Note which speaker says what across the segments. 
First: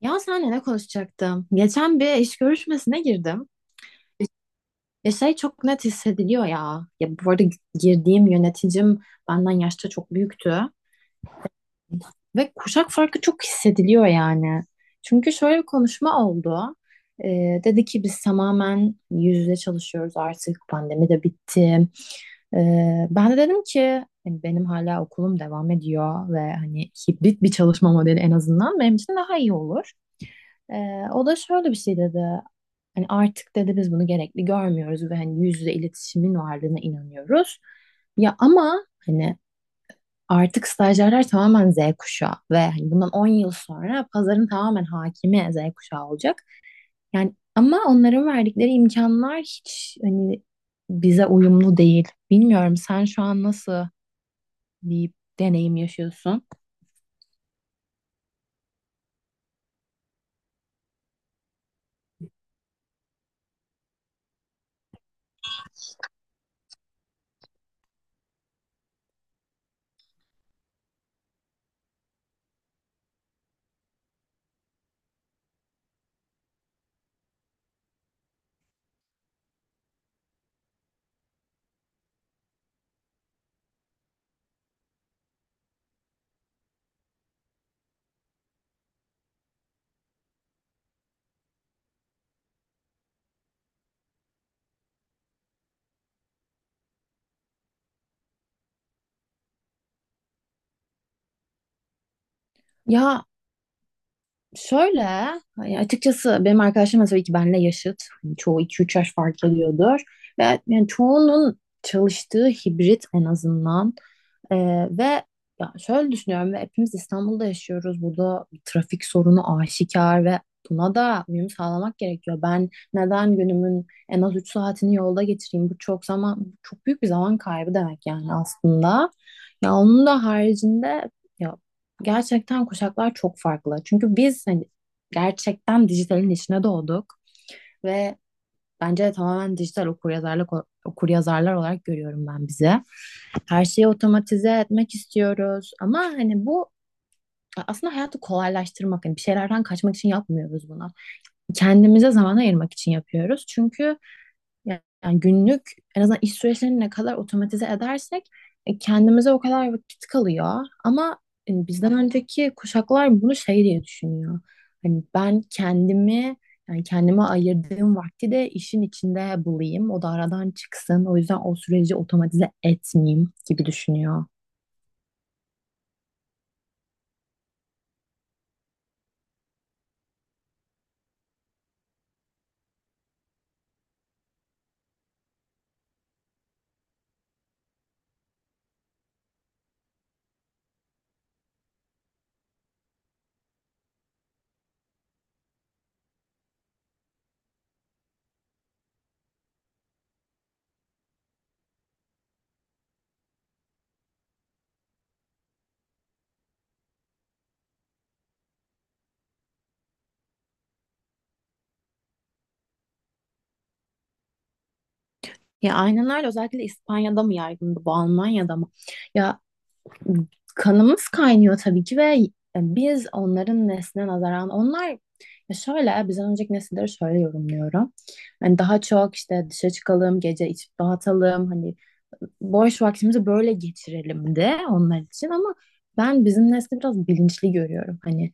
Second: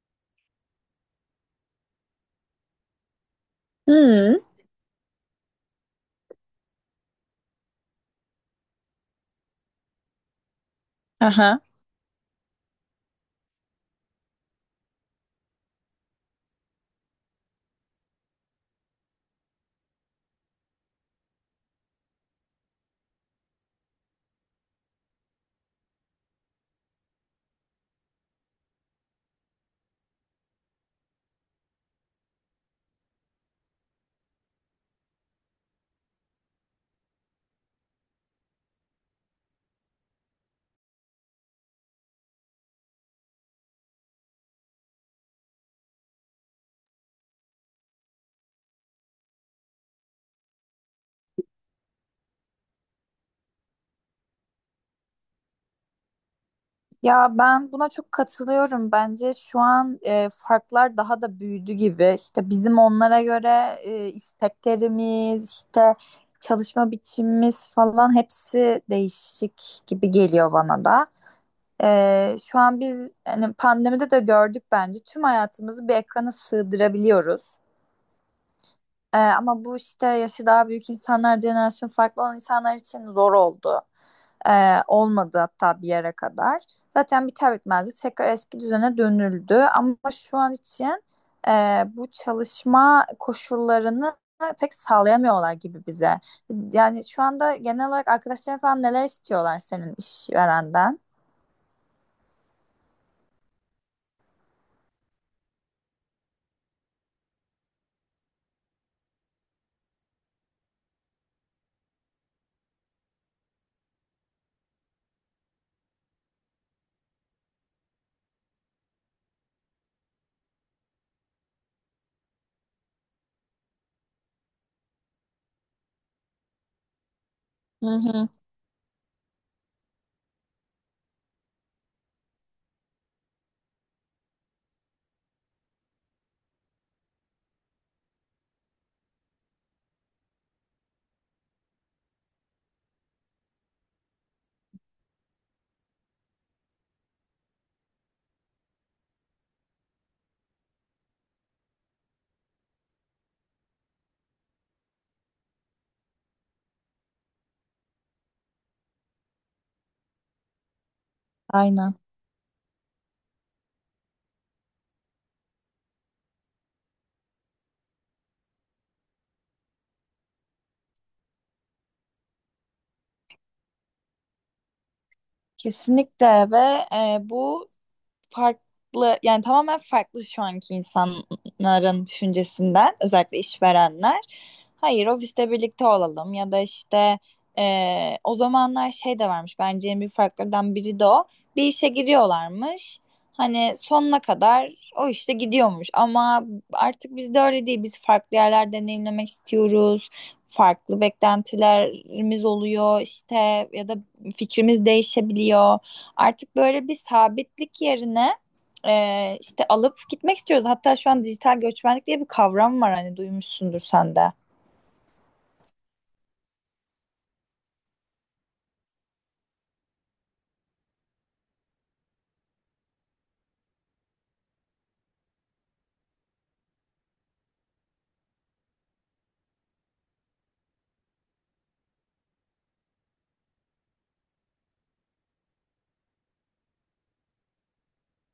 Speaker 1: Ya senle ne konuşacaktım? Geçen bir iş görüşmesine girdim.
Speaker 2: Hı.
Speaker 1: Ya şey çok net hissediliyor ya. Ya bu arada girdiğim yöneticim benden yaşta çok büyüktü.
Speaker 2: Aha.
Speaker 1: Ve kuşak farkı çok hissediliyor yani. Çünkü şöyle bir konuşma oldu. Dedi ki biz tamamen yüz yüze çalışıyoruz artık. Pandemi de bitti. Ben de dedim ki hani benim hala okulum devam ediyor ve hani hibrit bir çalışma modeli en azından benim için daha iyi olur. O da şöyle bir şey dedi. Hani artık dedi biz bunu gerekli görmüyoruz ve hani yüz yüze iletişimin varlığına inanıyoruz. Ya ama hani artık stajyerler tamamen Z kuşağı ve hani bundan 10 yıl sonra pazarın tamamen hakimi Z kuşağı olacak. Yani ama onların verdikleri imkanlar hiç hani bize uyumlu değil. Bilmiyorum sen şu an nasıl bir deneyim yaşıyorsun?
Speaker 2: Ya ben buna çok katılıyorum. Bence şu an farklar daha da büyüdü gibi. İşte bizim onlara göre isteklerimiz, işte çalışma biçimimiz falan hepsi değişik gibi geliyor bana da. Şu an biz hani pandemide de gördük bence tüm hayatımızı bir ekrana sığdırabiliyoruz. Ama bu işte yaşı daha büyük insanlar, jenerasyon farklı olan insanlar için zor oldu. Olmadı hatta bir yere kadar. Zaten biter bitmez de tekrar eski düzene dönüldü. Ama şu an için bu çalışma koşullarını pek sağlayamıyorlar gibi bize. Yani şu anda genel olarak arkadaşların falan neler istiyorlar senin işverenden?
Speaker 1: Ya şöyle, hani açıkçası benim arkadaşlarım da tabii ki benle yaşıt. Hani çoğu iki üç yaş fark ediyordur. Ve yani çoğunun çalıştığı hibrit en azından. Ee, ve Ya şöyle düşünüyorum ve hepimiz İstanbul'da yaşıyoruz. Burada bir trafik sorunu aşikar ve buna da uyum sağlamak gerekiyor. Ben neden günümün en az 3 saatini yolda geçireyim? Bu çok zaman, çok büyük bir zaman kaybı
Speaker 2: Hı
Speaker 1: demek
Speaker 2: hı.
Speaker 1: yani aslında. Ya onun da haricinde ya gerçekten kuşaklar çok farklı. Çünkü biz hani gerçekten dijitalin içine doğduk ve bence tamamen dijital okuryazarlar olarak görüyorum ben bizi. Her şeyi otomatize etmek istiyoruz ama hani bu aslında hayatı kolaylaştırmak, hani bir şeylerden kaçmak için yapmıyoruz bunu. Kendimize zaman ayırmak için yapıyoruz. Çünkü yani günlük en azından iş süreçlerini ne kadar otomatize edersek kendimize o kadar vakit kalıyor. Ama bizden
Speaker 2: Aynen.
Speaker 1: önceki kuşaklar bunu şey diye düşünüyor. Hani ben kendimi yani kendime ayırdığım vakti de işin içinde bulayım. O da aradan çıksın. O yüzden o süreci otomatize etmeyeyim gibi düşünüyor.
Speaker 2: Kesinlikle ve bu farklı yani tamamen farklı şu anki insanların düşüncesinden özellikle işverenler. Hayır, ofiste birlikte olalım ya da işte o zamanlar şey de varmış, bence en büyük farklardan biri de o. Bir işe giriyorlarmış. Hani sonuna kadar o işte gidiyormuş ama artık bizde öyle değil. Biz farklı yerler deneyimlemek istiyoruz. Farklı beklentilerimiz oluyor işte ya da fikrimiz değişebiliyor. Artık böyle bir sabitlik yerine işte alıp gitmek istiyoruz. Hatta şu an dijital göçmenlik diye bir kavram var, hani duymuşsundur sen de.
Speaker 1: Ya aynen öyle, özellikle İspanya'da mı yaygındı bu, Almanya'da mı? Ya kanımız kaynıyor tabii ki ve biz onların nesline nazaran onlar ya şöyle bizden önceki nesilleri şöyle yorumluyorum. Hani daha çok işte dışa çıkalım, gece içip dağıtalım, hani boş vaktimizi böyle geçirelim de onlar için ama ben bizim nesli biraz bilinçli görüyorum. Hani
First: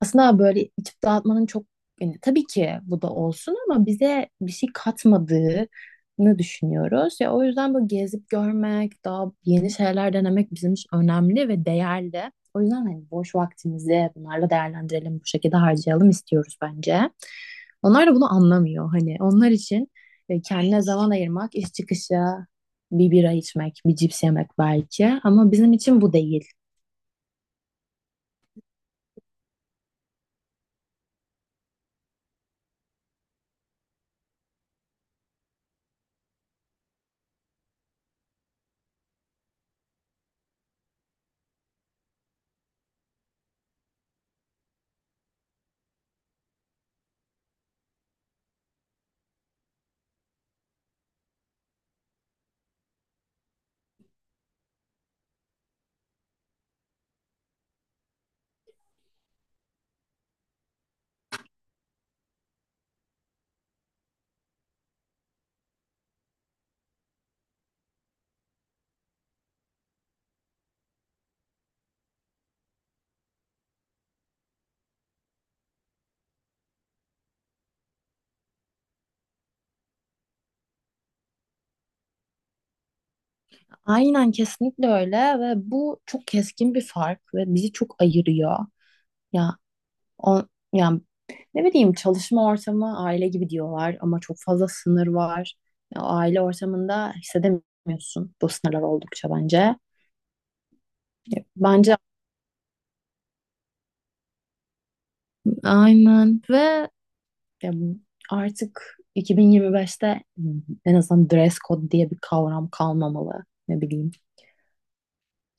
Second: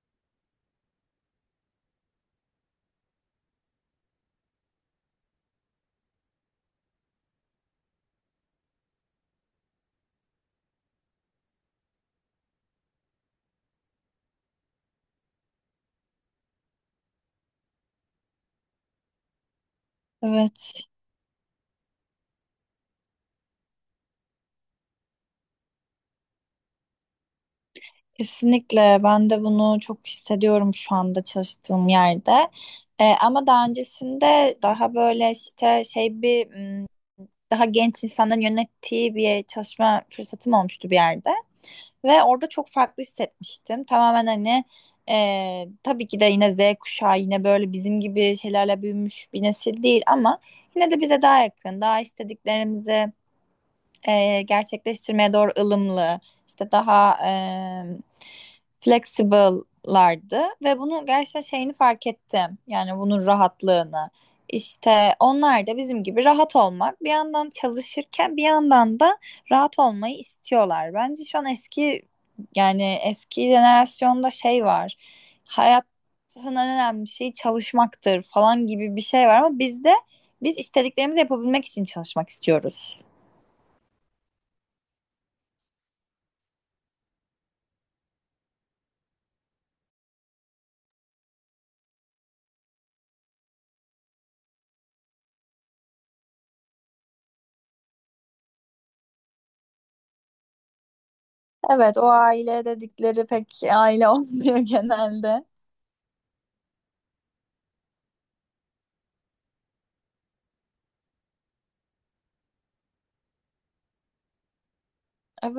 Speaker 1: aslında böyle içip dağıtmanın çok yani tabii ki bu da olsun ama bize bir şey katmadığını düşünüyoruz. Ya o yüzden böyle gezip görmek, daha yeni şeyler denemek bizim için önemli ve değerli. O yüzden hani boş vaktimizi bunlarla değerlendirelim, bu şekilde harcayalım istiyoruz bence. Onlar da bunu anlamıyor hani. Onlar için kendine
Speaker 2: Evet.
Speaker 1: zaman ayırmak, iş çıkışı bir bira içmek, bir cips yemek belki ama bizim için bu değil.
Speaker 2: Kesinlikle ben de bunu çok hissediyorum şu anda çalıştığım yerde. Ama daha öncesinde daha böyle işte şey bir m, daha genç insanların yönettiği bir çalışma fırsatım olmuştu bir yerde. Ve orada çok farklı hissetmiştim. Tamamen hani tabii ki de yine Z kuşağı, yine böyle bizim gibi şeylerle büyümüş bir nesil değil ama yine de bize daha yakın, daha istediklerimizi gerçekleştirmeye doğru ılımlı, işte daha flexible'lardı ve bunu gerçekten şeyini fark ettim. Yani bunun rahatlığını. İşte onlar da bizim gibi rahat olmak, bir yandan çalışırken bir yandan da rahat olmayı istiyorlar. Bence şu an eski yani eski jenerasyonda şey var. Hayatın en önemli şeyi çalışmaktır falan gibi bir şey var ama bizde biz istediklerimizi yapabilmek için çalışmak istiyoruz.
Speaker 1: Aynen, kesinlikle öyle ve bu çok keskin bir fark ve bizi çok ayırıyor. Ya o yani ne bileyim çalışma ortamı aile gibi diyorlar ama çok fazla sınır var. Ya, o aile ortamında hissedemiyorsun bu sınırlar oldukça bence. Ya, Bence
Speaker 2: Evet, o aile dedikleri pek aile olmuyor genelde.
Speaker 1: aynen ve ya, Artık 2025'te en azından dress code diye bir kavram kalmamalı. Ne bileyim.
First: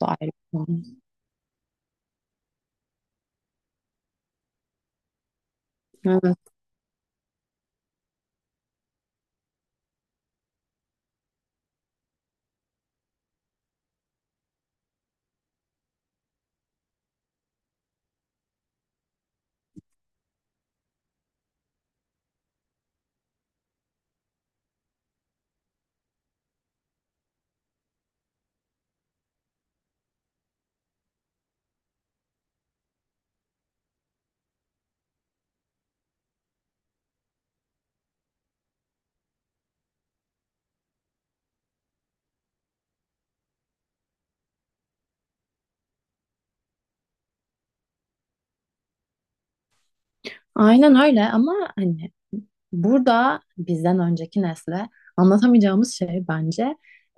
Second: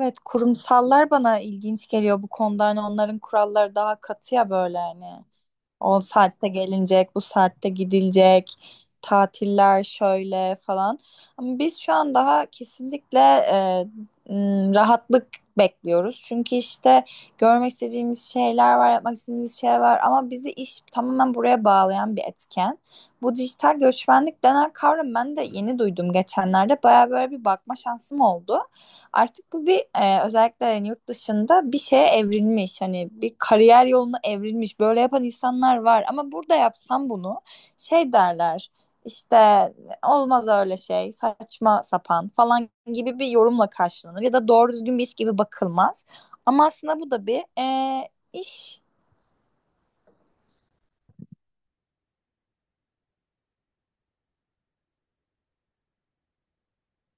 Speaker 1: Bu ayrı bir
Speaker 2: kurumsallar bana ilginç geliyor bu konuda. Hani onların kuralları daha katı ya böyle hani. O
Speaker 1: konu.
Speaker 2: saatte gelinecek, bu saatte gidilecek, tatiller şöyle falan. Ama biz şu an daha kesinlikle rahatlık bekliyoruz. Çünkü işte görmek istediğimiz şeyler var, yapmak istediğimiz şeyler var ama bizi iş tamamen buraya bağlayan bir etken. Bu dijital göçmenlik denen kavram ben de yeni duydum geçenlerde. Baya böyle bir bakma şansım oldu. Artık bu bir özellikle yani yurt dışında bir şeye evrilmiş. Hani bir kariyer yoluna evrilmiş. Böyle yapan insanlar var. Ama burada yapsam bunu şey derler. İşte olmaz öyle şey, saçma sapan falan gibi bir yorumla karşılanır. Ya da doğru düzgün bir iş gibi bakılmaz. Ama aslında bu da bir iş.
Speaker 1: Aynen öyle ama hani burada bizden önceki nesle anlatamayacağımız şey bence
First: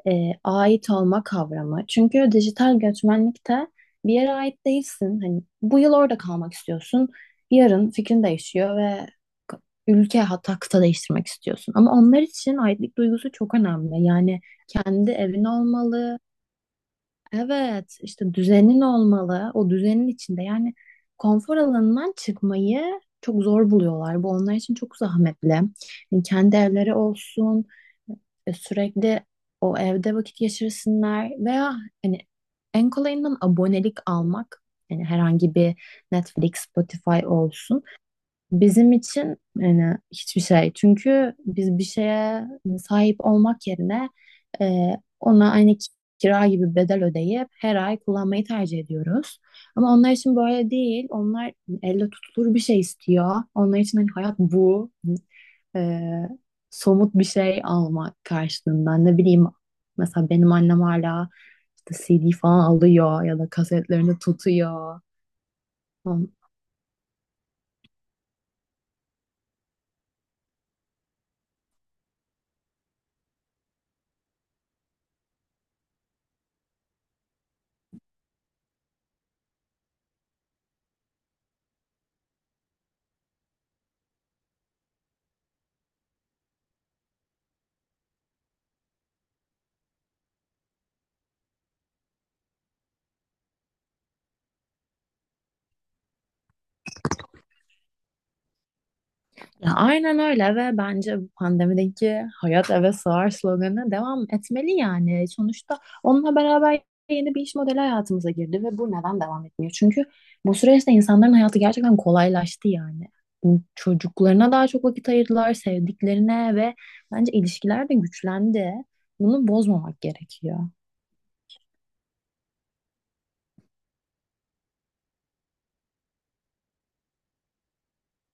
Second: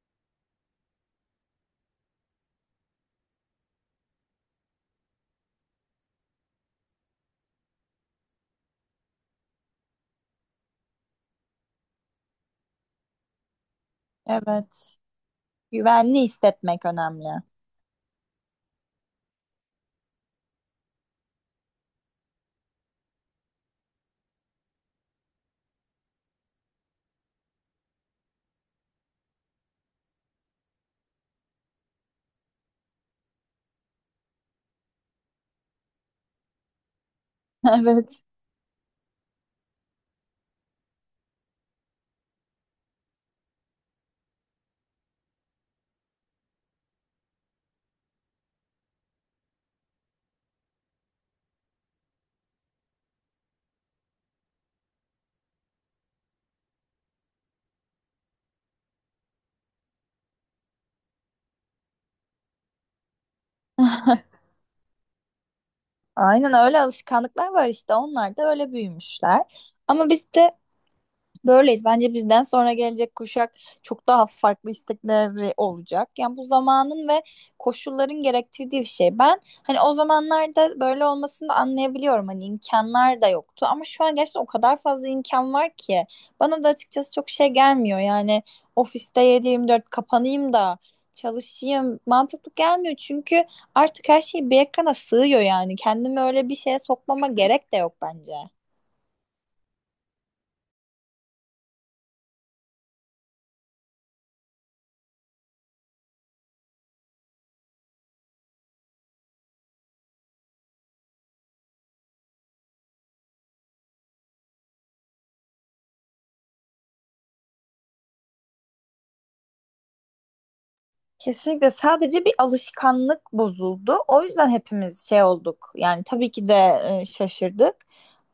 Speaker 1: ait olma kavramı. Çünkü dijital göçmenlikte bir yere ait değilsin. Hani bu yıl orada kalmak istiyorsun. Yarın fikrin değişiyor ve k- ülke hatta kıta değiştirmek istiyorsun. Ama onlar için aitlik duygusu çok önemli. Yani
Speaker 2: Evet.
Speaker 1: kendi evin olmalı,
Speaker 2: Güvenli hissetmek önemli.
Speaker 1: evet, işte düzenin olmalı. O düzenin içinde yani konfor alanından çıkmayı çok zor buluyorlar. Bu onlar için çok zahmetli. Yani kendi evleri olsun, sürekli o evde vakit geçirsinler veya hani en kolayından abonelik almak. Yani herhangi bir Netflix, Spotify olsun.
Speaker 2: Evet.
Speaker 1: Bizim için yani hiçbir şey. Çünkü biz bir şeye sahip olmak yerine e, ona kira gibi bedel ödeyip her ay kullanmayı tercih ediyoruz. Ama onlar için böyle değil. Onlar elle tutulur bir şey istiyor. Onlar için hani hayat bu. E, Somut bir şey almak karşılığında. Ne bileyim mesela benim annem hala işte CD falan alıyor ya da kasetlerini tutuyor. Tamam.
Speaker 2: Aynen öyle, alışkanlıklar var işte. Onlar da öyle büyümüşler. Ama biz de böyleyiz. Bence bizden sonra gelecek kuşak çok daha farklı istekleri olacak. Yani bu zamanın ve koşulların gerektirdiği bir şey. Ben hani o zamanlarda böyle olmasını da anlayabiliyorum. Hani imkanlar da yoktu. Ama şu an gerçekten o kadar fazla imkan var ki. Bana da açıkçası çok şey gelmiyor. Yani ofiste 7-24 kapanayım da çalışayım mantıklı gelmiyor. Çünkü artık her şey bir ekrana sığıyor yani. Kendimi öyle bir şeye sokmama gerek de yok bence.
Speaker 1: Ya aynen öyle ve bence bu pandemideki hayat eve sığar sloganına devam etmeli yani. Sonuçta onunla beraber yeni bir iş modeli hayatımıza girdi ve bu neden devam etmiyor? Çünkü bu süreçte insanların hayatı gerçekten kolaylaştı yani. Çocuklarına daha çok vakit ayırdılar, sevdiklerine ve bence ilişkiler de güçlendi. Bunu bozmamak gerekiyor.
Speaker 2: Kesinlikle sadece bir alışkanlık bozuldu. O yüzden hepimiz şey olduk. Yani tabii ki de şaşırdık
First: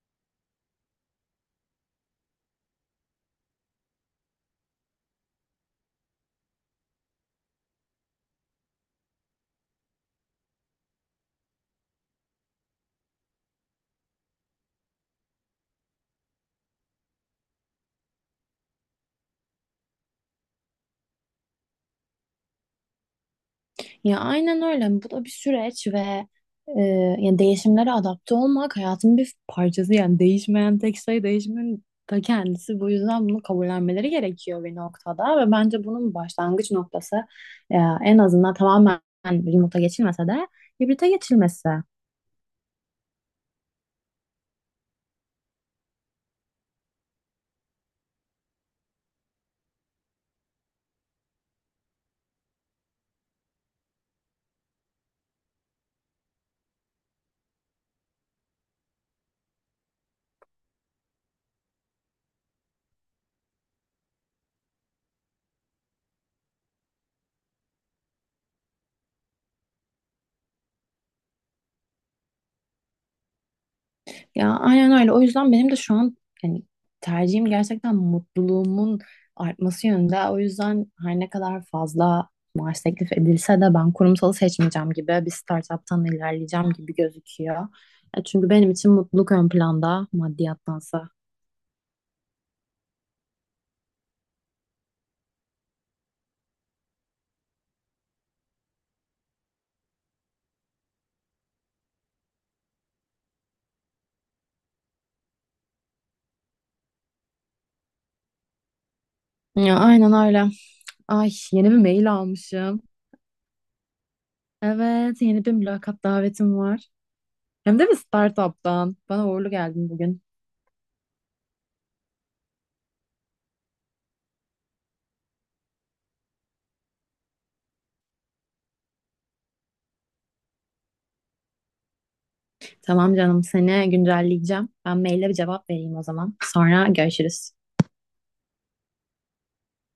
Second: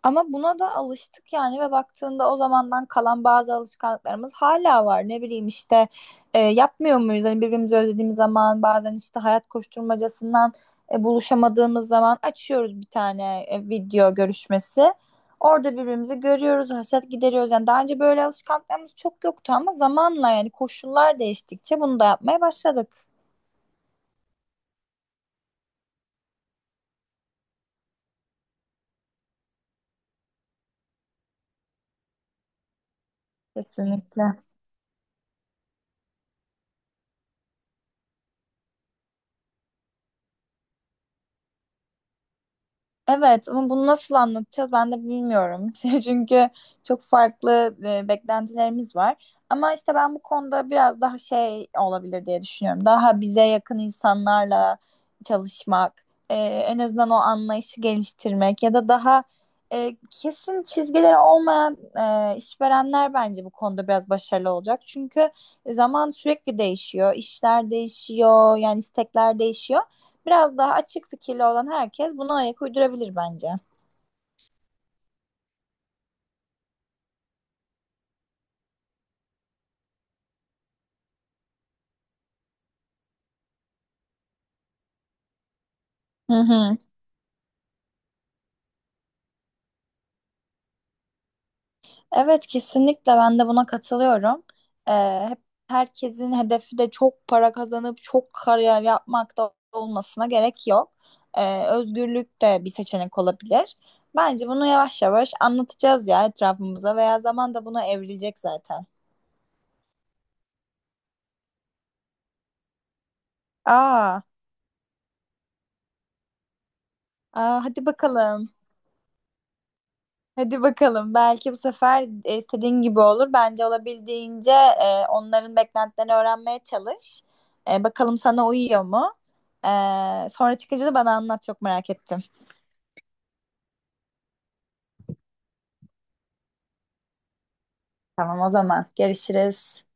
Speaker 2: ama buna da alıştık yani ve baktığında o zamandan kalan bazı alışkanlıklarımız hala var. Ne bileyim işte yapmıyor muyuz? Hani birbirimizi özlediğimiz zaman bazen işte hayat koşturmacasından buluşamadığımız zaman açıyoruz bir tane video görüşmesi. Orada birbirimizi görüyoruz, hasret gideriyoruz. Yani daha önce böyle alışkanlıklarımız çok yoktu ama zamanla yani koşullar değiştikçe bunu da yapmaya başladık.
Speaker 1: Ya aynen öyle. Yani bu da bir süreç ve e, yani değişimlere adapte olmak hayatın bir parçası. Yani değişmeyen tek şey değişimin ta kendisi. Bu yüzden bunu kabullenmeleri
Speaker 2: Kesinlikle.
Speaker 1: gerekiyor bir noktada ve bence bunun başlangıç noktası e, en azından tamamen remote'a geçilmese de hibrite geçilmesi.
Speaker 2: Evet ama bunu nasıl anlatacağız ben de bilmiyorum. Çünkü çok farklı beklentilerimiz var. Ama işte ben bu konuda biraz daha şey olabilir diye düşünüyorum. Daha bize yakın insanlarla çalışmak, en azından o anlayışı geliştirmek ya da daha kesin çizgileri olmayan işverenler bence bu konuda biraz başarılı olacak. Çünkü zaman sürekli değişiyor, işler değişiyor, yani istekler değişiyor. Biraz daha açık fikirli olan herkes buna ayak uydurabilir bence.
Speaker 1: Ya aynen öyle. O yüzden benim de şu an yani tercihim gerçekten mutluluğumun artması yönünde. O yüzden her ne kadar fazla maaş teklif edilse de ben kurumsalı seçmeyeceğim gibi bir startuptan
Speaker 2: Hı
Speaker 1: ilerleyeceğim
Speaker 2: hı.
Speaker 1: gibi gözüküyor. Ya çünkü benim için mutluluk ön planda maddiyattansa.
Speaker 2: Evet, kesinlikle ben de buna katılıyorum. Hep herkesin hedefi de çok para kazanıp çok kariyer yapmak da olmasına gerek yok. Özgürlük de bir seçenek olabilir. Bence bunu yavaş yavaş anlatacağız ya etrafımıza, veya zaman da buna evrilecek zaten.
Speaker 1: Ya aynen öyle. Ay, yeni bir mail almışım.
Speaker 2: Aa,
Speaker 1: Evet, yeni bir mülakat davetim var.
Speaker 2: aa
Speaker 1: Hem
Speaker 2: hadi
Speaker 1: de bir
Speaker 2: bakalım.
Speaker 1: startuptan. Bana uğurlu geldin bugün.
Speaker 2: Hadi bakalım. Belki bu sefer istediğin gibi olur. Bence olabildiğince onların beklentilerini öğrenmeye çalış. E, bakalım sana uyuyor mu? E, sonra çıkınca da bana anlat. Çok merak ettim.
Speaker 1: Tamam canım, seni güncelleyeceğim. Ben maille bir cevap vereyim o zaman. Sonra görüşürüz.
Speaker 2: Tamam o zaman. Görüşürüz.